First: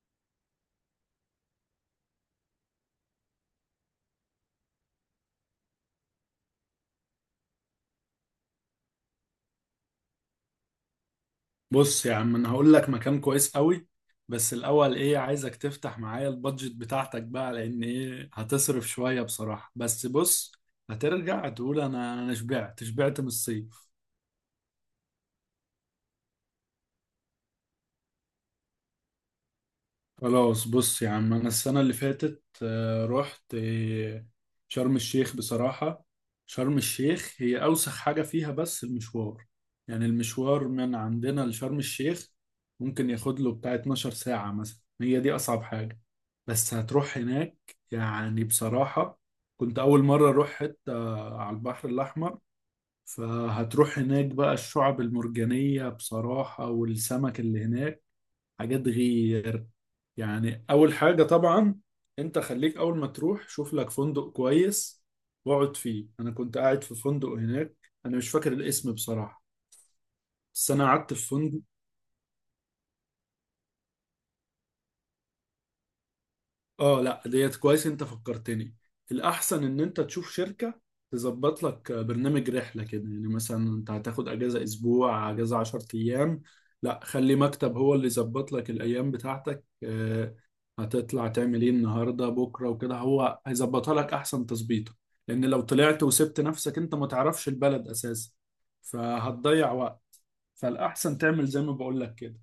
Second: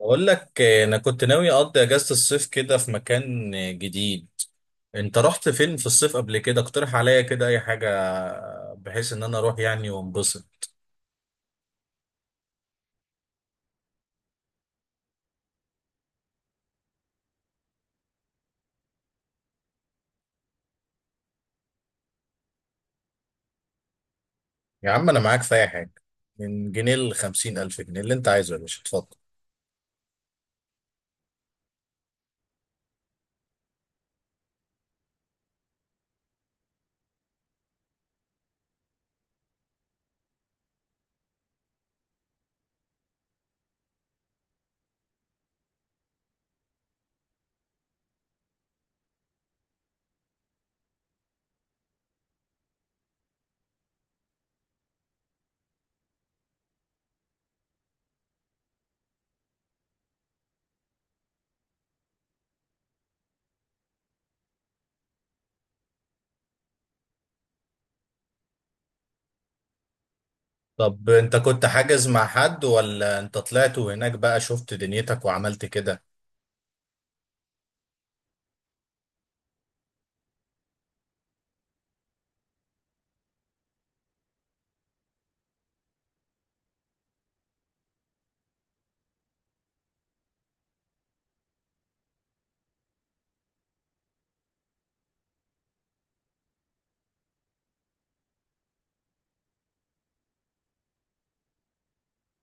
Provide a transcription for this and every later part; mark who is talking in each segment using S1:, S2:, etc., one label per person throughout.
S1: بقول لك انا كنت ناوي اقضي اجازة الصيف كده في مكان جديد. انت رحت فين في الصيف قبل كده؟ اقترح عليا كده اي حاجة بحيث ان انا اروح يعني وانبسط.
S2: بص يا عم انا هقول لك مكان كويس قوي. بس الاول ايه عايزك تفتح معايا البادجت بتاعتك بقى، لان ايه هتصرف شوية بصراحة. بس بص، هترجع تقول انا شبعت من الصيف.
S1: يا عم انا معاك في اي حاجة، من جنيه لخمسين الف جنيه اللي انت عايزه يا باشا اتفضل.
S2: خلاص، بص يا عم، انا السنه اللي فاتت رحت شرم الشيخ بصراحه. شرم الشيخ هي اوسخ حاجه فيها بس المشوار، يعني المشوار من عندنا لشرم الشيخ ممكن ياخد له بتاع 12 ساعه مثلا، هي دي اصعب حاجه. بس هتروح هناك، يعني بصراحه كنت اول مره اروح حته على البحر الاحمر. فهتروح هناك بقى، الشعب المرجانيه بصراحه والسمك اللي هناك حاجات غير. يعني اول حاجة طبعا انت خليك اول ما تروح شوف لك فندق كويس واقعد فيه. انا كنت قاعد في فندق هناك، انا مش فاكر الاسم بصراحة، بس انا
S1: طب
S2: قعدت في
S1: انت
S2: فندق.
S1: كنت حاجز مع حد، ولا انت طلعت وهناك بقى شفت دنيتك وعملت كده؟
S2: اه لا ديت كويس، انت فكرتني. الاحسن ان انت تشوف شركة تظبط لك برنامج رحلة كده، يعني مثلا انت هتاخد اجازة اسبوع، اجازة 10 ايام. لا، خلي مكتب هو اللي يظبط لك الايام بتاعتك. هتطلع تعمل ايه النهاردة بكرة وكده، هو هيظبطها لك احسن تظبيطه. لان لو طلعت وسبت نفسك، انت ما تعرفش البلد اساسا، فهتضيع وقت. فالاحسن تعمل زي ما بقول لك كده.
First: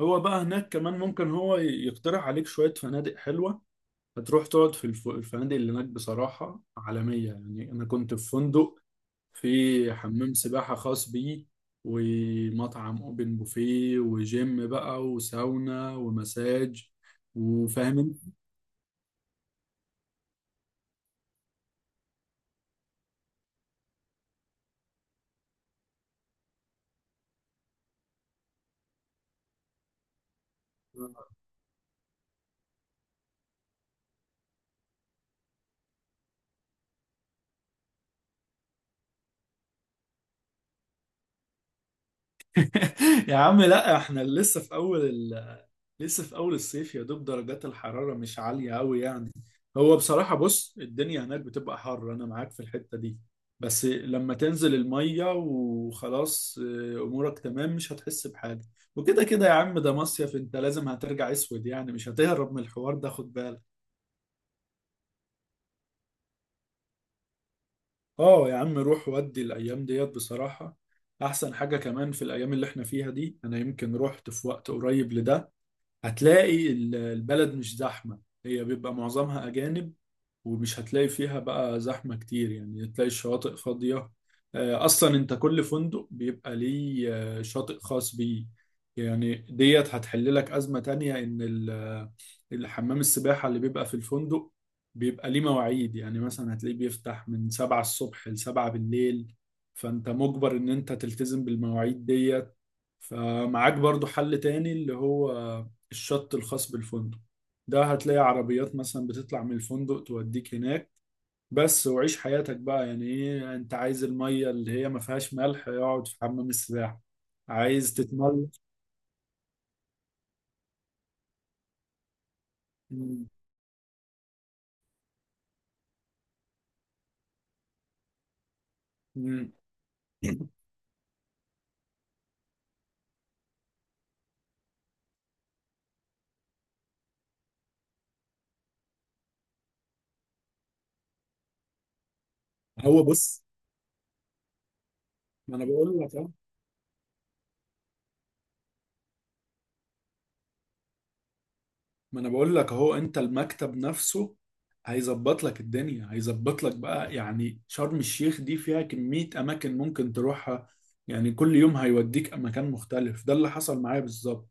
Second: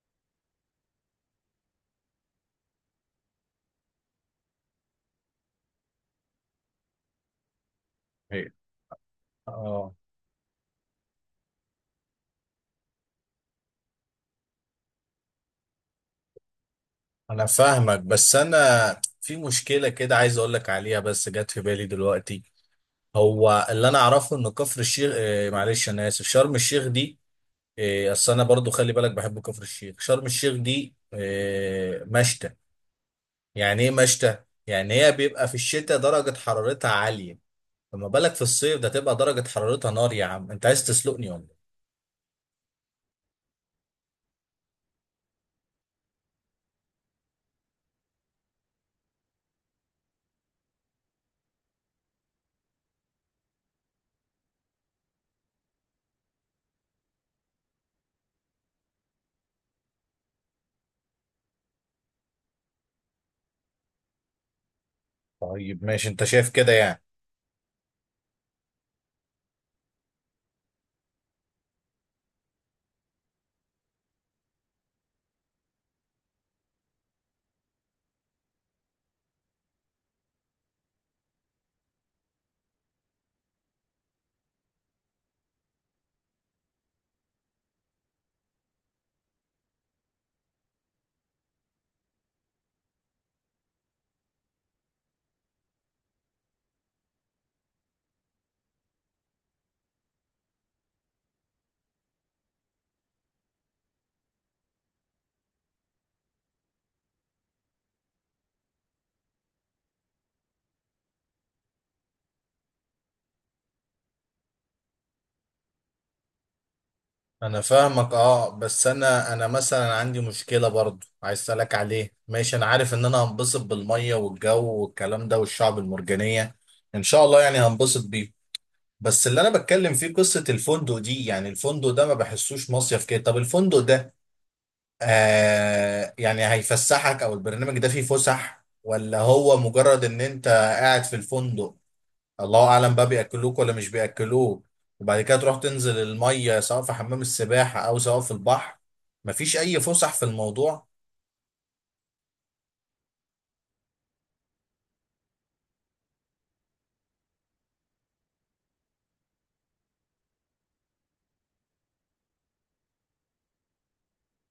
S2: هو بقى هناك كمان ممكن هو يقترح عليك شوية فنادق حلوة. هتروح تقعد في الفنادق اللي هناك بصراحة عالمية، يعني أنا كنت في
S1: إيه.
S2: فندق في
S1: اه،
S2: حمام سباحة خاص بيه ومطعم أوبن بوفيه وجيم بقى وساونا ومساج.
S1: انا فاهمك،
S2: وفاهم.
S1: بس انا في مشكلة كده عايز اقول لك عليها بس جت في بالي دلوقتي. هو اللي انا اعرفه ان كفر الشيخ، معلش انا اسف، شرم الشيخ دي. اصل انا برضو خلي بالك بحب كفر الشيخ. شرم الشيخ دي مشتى. يعني ايه مشتى؟ يعني هي بيبقى في الشتاء درجة حرارتها عالية، فما بالك في الصيف، ده تبقى درجة حرارتها نار. يا عم انت عايز تسلقني ولا إيه؟
S2: يا عم لا، احنا لسه في اول. لسه في اول الصيف، يا دوب درجات الحرارة مش عالية قوي يعني. هو بصراحة بص، الدنيا هناك بتبقى حر، انا معاك في الحتة دي، بس لما تنزل المية وخلاص، امورك تمام، مش هتحس بحاجة. وكده كده يا عم ده مصيف، انت لازم هترجع اسود يعني، مش هتهرب من الحوار ده، خد بالك.
S1: طيب ماشي، انت شايف كده يعني.
S2: اه يا عم روح، ودي الايام ديت بصراحة احسن حاجة، كمان في الايام اللي احنا فيها دي، انا يمكن رحت في وقت قريب لده. هتلاقي البلد مش زحمة، هي بيبقى معظمها أجانب، ومش هتلاقي فيها بقى زحمة كتير، يعني هتلاقي الشواطئ فاضية. أصلا أنت كل فندق بيبقى ليه شاطئ خاص بيه. يعني ديت هتحل لك أزمة تانية، إن الحمام السباحة اللي بيبقى في الفندق بيبقى ليه مواعيد، يعني مثلا هتلاقيه بيفتح من سبعة الصبح لسبعة بالليل، فأنت مجبر إن أنت تلتزم بالمواعيد ديت. فمعاك برضو حل تاني اللي هو الشط الخاص بالفندق ده، هتلاقي عربيات مثلا بتطلع من الفندق توديك هناك. بس وعيش حياتك بقى، يعني ايه، انت عايز المية اللي هي ما فيهاش ملح اقعد في حمام السباحة.
S1: انا
S2: عايز
S1: فاهمك
S2: تتمل.
S1: اه، بس انا مثلا عندي مشكله برضو عايز اسالك عليه. ماشي انا عارف ان انا
S2: مم.
S1: هنبسط بالميه والجو والكلام ده والشعب المرجانيه، ان شاء الله يعني هنبسط بيه. بس اللي
S2: مم.
S1: انا بتكلم فيه قصه الفندق دي، يعني الفندق ده ما بحسوش مصيف كده. طب الفندق ده يعني هيفسحك، او البرنامج ده فيه فسح، ولا هو مجرد ان انت قاعد في الفندق؟ الله اعلم
S2: هو
S1: بقى
S2: بص،
S1: بياكلوك ولا مش بياكلوك، وبعد كده
S2: ما
S1: تروح
S2: انا
S1: تنزل
S2: بقول لك
S1: الميه سواء في حمام السباحه او سواء في البحر. مفيش اي فسح في الموضوع.
S2: ما انا بقول لك اهو، انت المكتب نفسه هيظبط لك الدنيا، هيظبط لك بقى. يعني شرم الشيخ دي فيها كمية اماكن ممكن تروحها، يعني كل يوم هيوديك مكان مختلف، ده اللي حصل معايا بالظبط.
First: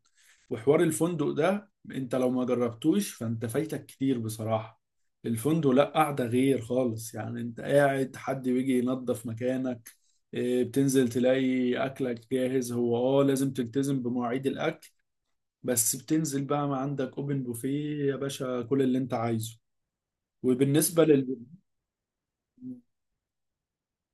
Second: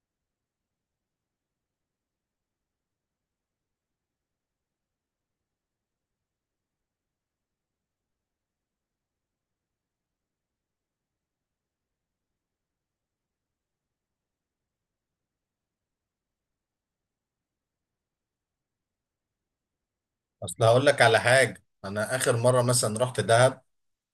S2: وحوار الفندق ده انت لو ما جربتوش فانت فايتك كتير بصراحة. الفندق لا قاعدة غير خالص، يعني انت قاعد حد بيجي ينظف مكانك، إيه، بتنزل تلاقي اكلك جاهز. هو اه لازم تلتزم بمواعيد الاكل، بس بتنزل بقى ما عندك اوبن بوفيه يا باشا، كل اللي انت عايزه.
S1: اصل هقول لك
S2: وبالنسبه
S1: على
S2: لل،
S1: حاجه، انا اخر مره مثلا رحت دهب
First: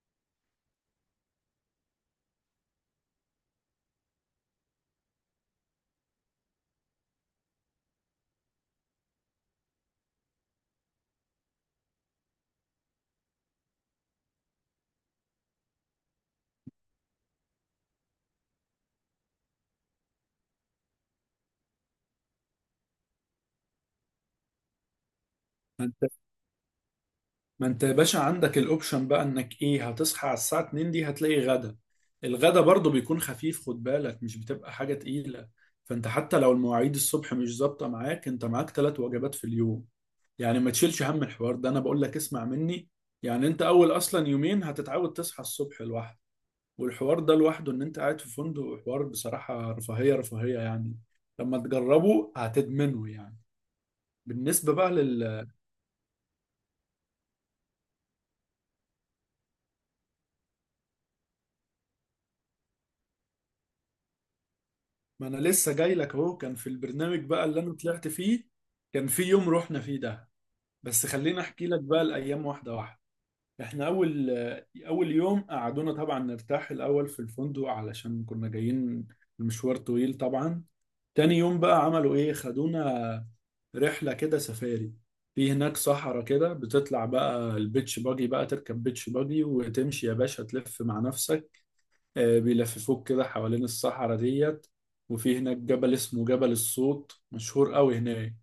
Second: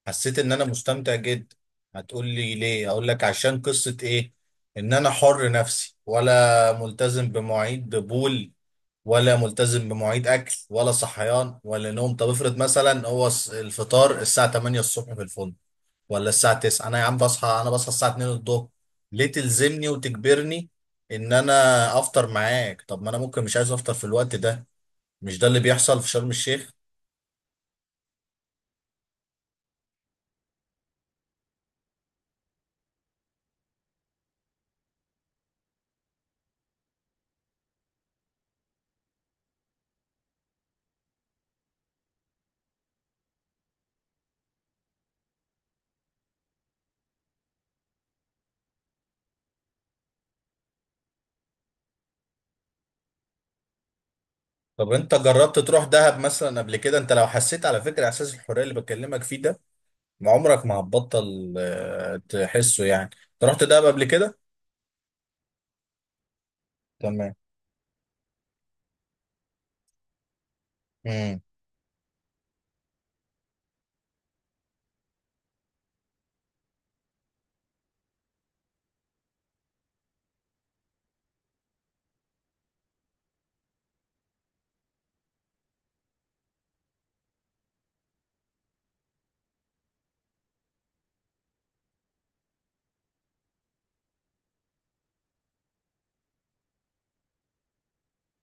S1: حسيت ان انا مستمتع جدا. هتقول لي ليه؟ اقول لك عشان قصه ايه؟ ان انا حر نفسي، ولا ملتزم بمواعيد بول، ولا ملتزم بمواعيد اكل، ولا صحيان، ولا نوم. طب افرض مثلا هو الفطار الساعه 8 الصبح في الفندق، ولا الساعة 9. انا يا عم بصحى، انا بصحى الساعة 2 الظهر. ليه تلزمني وتجبرني ان انا افطر معاك؟ طب ما انا ممكن مش عايز افطر في الوقت ده. مش ده اللي
S2: ما
S1: بيحصل في
S2: انت،
S1: شرم الشيخ.
S2: ما انت يا باشا عندك الاوبشن بقى انك ايه، هتصحى على الساعه 2 دي هتلاقي غدا. الغدا برضو بيكون خفيف، خد بالك مش بتبقى حاجه تقيله. فانت حتى لو المواعيد الصبح مش ظابطه معاك، انت معاك ثلاث وجبات في اليوم، يعني ما تشيلش هم الحوار ده، انا بقول لك اسمع مني. يعني انت اول اصلا يومين هتتعود تصحى الصبح لوحدك، والحوار ده لوحده، ان انت قاعد في فندق، حوار بصراحة رفاهية رفاهية يعني، لما تجربه هتدمنه يعني. بالنسبة بقى
S1: طب انت
S2: لل،
S1: جربت تروح دهب مثلا قبل كده؟ انت لو حسيت، على فكرة، احساس الحرية اللي بكلمك فيه ده، ما عمرك ما هتبطل تحسه. يعني انت رحت دهب قبل كده؟
S2: ما انا لسه جاي لك اهو. كان في البرنامج
S1: تمام.
S2: بقى اللي انا طلعت فيه كان في يوم رحنا فيه ده، بس
S1: امم.
S2: خليني احكي لك بقى الايام واحدة واحدة. احنا اول يوم قعدونا طبعا نرتاح الاول في الفندق علشان كنا جايين، المشوار طويل طبعا. تاني يوم بقى عملوا ايه، خدونا رحلة كده سفاري، في هناك صحراء كده بتطلع بقى البيتش باجي، بقى تركب بيتش باجي وتمشي يا باشا تلف مع نفسك، بيلففوك كده حوالين الصحراء ديت. وفي هناك جبل اسمه جبل الصوت، مشهور قوي هناك،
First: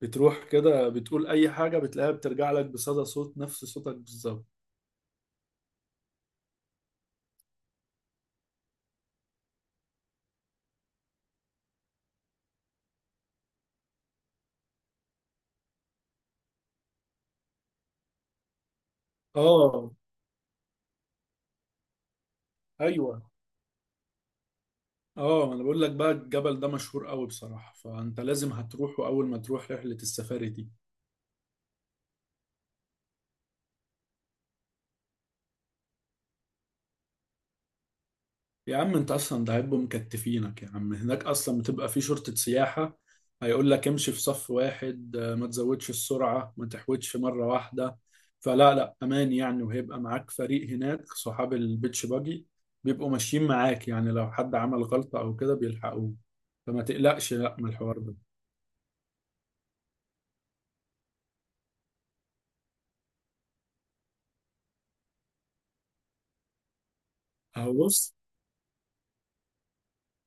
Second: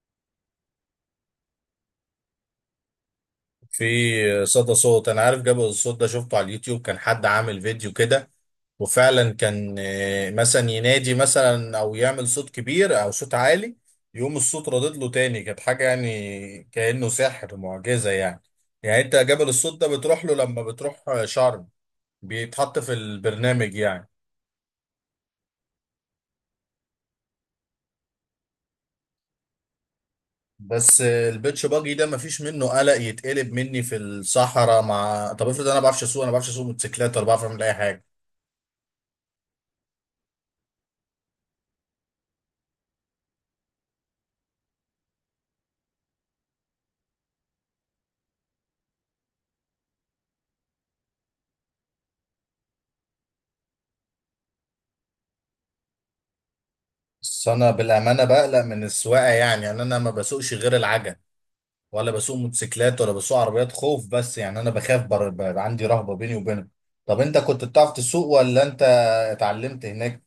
S2: بتروح كده بتقول أي حاجة بتلاقيها بترجع لك بصدى صوت، نفس صوتك
S1: في
S2: بالظبط.
S1: صدى صوت. انا عارف جبل الصوت ده، شفته على اليوتيوب، كان حد عامل فيديو كده، وفعلا كان مثلا ينادي مثلا او يعمل صوت كبير او صوت عالي، يقوم الصوت ردد له تاني. كانت حاجه يعني كانه سحر، معجزه يعني. يعني انت جبل الصوت
S2: اه.
S1: ده بتروح له لما بتروح شرم؟ بيتحط في
S2: ايوه،
S1: البرنامج يعني؟
S2: اه ما انا بقول لك بقى الجبل ده مشهور قوي بصراحة، فانت لازم هتروحه اول ما تروح رحلة السفاري دي.
S1: بس البيتش باجي ده مفيش منه قلق يتقلب مني في الصحراء مع. طب افرض انا ما بعرفش اسوق، موتوسيكلات، ولا بعرف اعمل اي حاجه.
S2: يا عم انت اصلا ده هيبقوا مكتفينك، يا عم هناك اصلا بتبقى في شرطة سياحة، هيقول لك امشي في صف واحد، ما تزودش السرعة، ما تحودش مرة واحدة. فلا لا امان يعني، وهيبقى معاك فريق هناك صحاب البيتش باجي بيبقوا ماشيين معاك، يعني لو حد عمل غلطة او كده بيلحقوه، فما تقلقش
S1: بس
S2: لا من
S1: انا
S2: الحوار ده.
S1: بالامانه بقلق من السواقه، يعني انا ما بسوقش غير العجل، ولا بسوق موتوسيكلات، ولا بسوق عربيات. خوف بس، يعني انا بخاف، عندي رهبة بيني وبينهم. طب انت كنت
S2: اهو
S1: بتعرف
S2: بص،
S1: تسوق ولا انت اتعلمت هناك؟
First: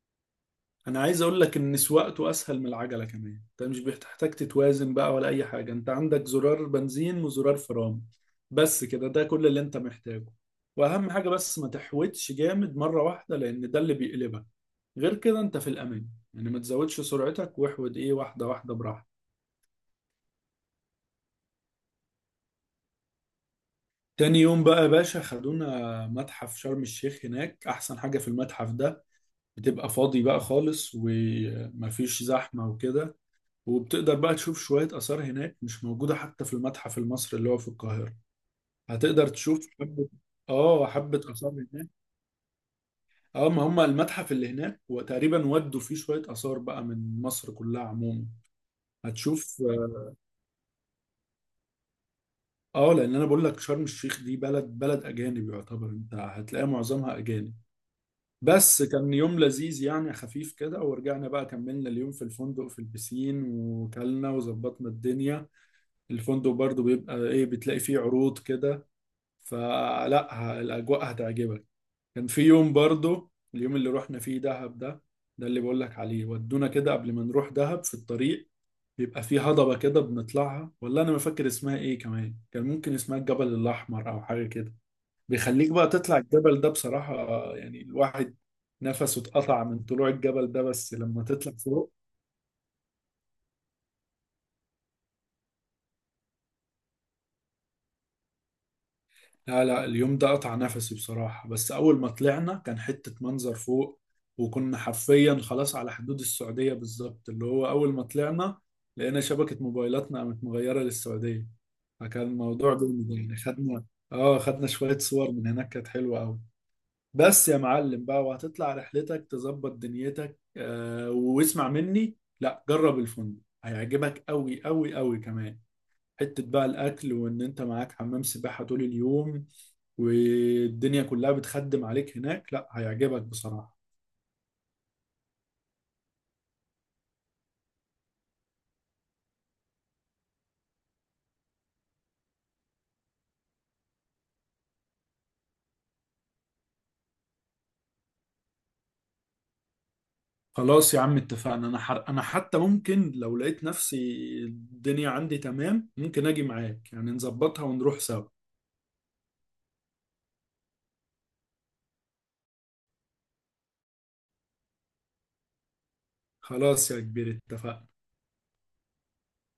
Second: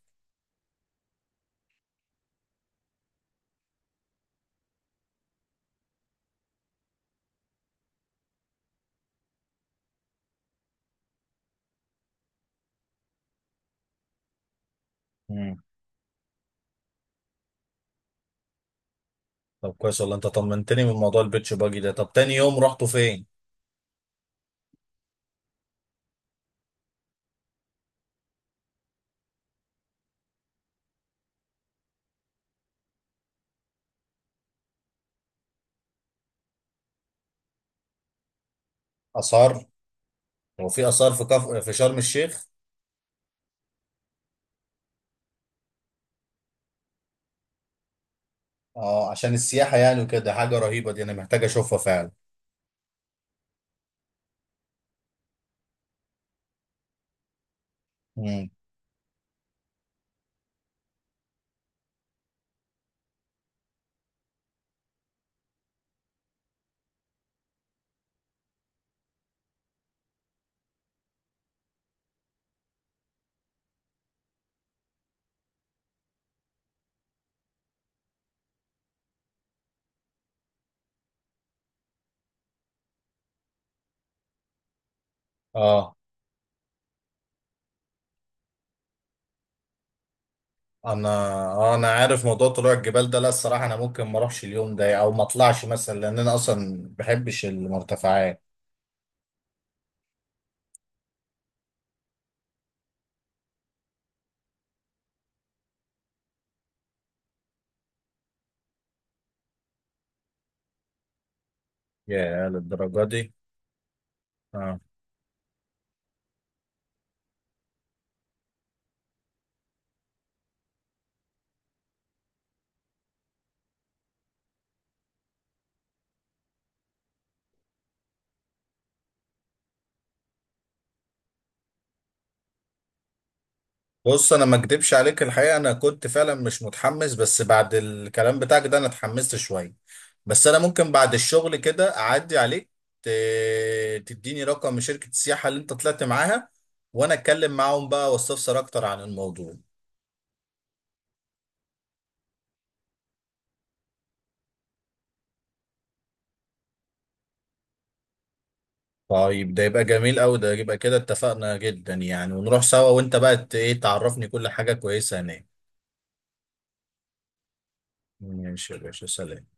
S2: انا عايز اقول لك ان سواقته اسهل من العجله كمان، انت مش بتحتاج تتوازن بقى ولا اي حاجه، انت عندك زرار بنزين وزرار فرامل، بس كده، ده كل اللي انت محتاجه. واهم حاجه بس ما تحوتش جامد مره واحده، لان ده اللي بيقلبك، غير كده
S1: مم.
S2: انت في الامان. يعني ما تزودش سرعتك، واحود ايه، واحده واحده براحتك.
S1: طب كويس والله، انت طمنتني من موضوع البيتش باجي ده. طب تاني يوم رحتوا فين؟
S2: تاني يوم بقى يا باشا خدونا متحف شرم الشيخ. هناك احسن حاجه في المتحف ده، بتبقى فاضي بقى خالص ومفيش زحمه وكده، وبتقدر بقى تشوف شوية آثار هناك مش موجودة حتى في المتحف المصري اللي هو في القاهرة. هتقدر
S1: اثار؟
S2: تشوف حبة.
S1: هو
S2: اه
S1: في اثار
S2: حبة
S1: في
S2: آثار
S1: في
S2: هناك.
S1: شرم الشيخ؟
S2: اه، ما هم المتحف اللي هناك وتقريبا ودوا فيه شوية آثار بقى من مصر كلها عموما.
S1: اه، عشان
S2: هتشوف،
S1: السياحة يعني وكده. حاجة رهيبة دي، انا محتاج اشوفها فعلا.
S2: اه لأن أنا بقول لك شرم الشيخ دي بلد، بلد أجانب يعتبر، أنت هتلاقي معظمها أجانب.
S1: مم.
S2: بس كان يوم لذيذ يعني، خفيف كده، ورجعنا بقى كملنا اليوم في الفندق، في البسين وكلنا وظبطنا الدنيا. الفندق برضو بيبقى ايه، بتلاقي فيه عروض كده، فلا الأجواء هتعجبك. كان في يوم برضو اليوم اللي رحنا فيه دهب ده، ده اللي بقول لك عليه. ودونا كده قبل ما نروح دهب في الطريق، بيبقى في هضبة كده بنطلعها، والله أنا ما فاكر اسمها إيه كمان، كان ممكن اسمها الجبل الأحمر أو حاجة كده. بيخليك بقى
S1: اه.
S2: تطلع الجبل ده بصراحة، يعني الواحد نفسه اتقطع من طلوع الجبل ده، بس
S1: انا
S2: لما تطلع
S1: انا
S2: فوق.
S1: عارف موضوع طلوع الجبال ده. لا الصراحة انا ممكن ما اروحش اليوم ده، او ما اطلعش مثلا، لان انا اصلا ما بحبش المرتفعات.
S2: لا لا، اليوم ده قطع نفسي بصراحة، بس أول ما طلعنا كان حتة منظر فوق، وكنا حرفيا خلاص على حدود السعودية بالظبط، اللي هو أول ما طلعنا لقينا شبكة موبايلاتنا قامت مغيرة للسعودية، فكان
S1: يا
S2: الموضوع
S1: للدرجة
S2: جامد
S1: دي.
S2: يعني. خدنا، اه خدنا
S1: آه.
S2: شوية صور من هناك كانت حلوة أوي. بس يا معلم بقى، وهتطلع رحلتك تظبط دنيتك، آه واسمع مني، لا جرب الفندق هيعجبك أوي أوي أوي، كمان حتة بقى الأكل، وإن أنت معاك حمام سباحة طول اليوم والدنيا كلها بتخدم عليك هناك، لا هيعجبك بصراحة.
S1: بص انا ما اكدبش عليك الحقيقه، انا كنت فعلا مش متحمس، بس بعد الكلام بتاعك ده انا اتحمست شويه. بس انا ممكن بعد الشغل كده اعدي عليك، تديني رقم شركه السياحه اللي انت طلعت معاها، وانا اتكلم معاهم بقى واستفسر اكتر عن الموضوع.
S2: خلاص يا عم اتفقنا، انا انا حتى ممكن لو لقيت نفسي الدنيا عندي تمام ممكن اجي معاك، يعني نظبطها ونروح سوا.
S1: طيب ده يبقى جميل قوي، ده يبقى كده اتفقنا جدا يعني، ونروح سوا، وانت بقى ايه تعرفني كل حاجه كويسه هناك.
S2: خلاص يا كبير اتفقنا.
S1: ماشي يا باشا، سلام.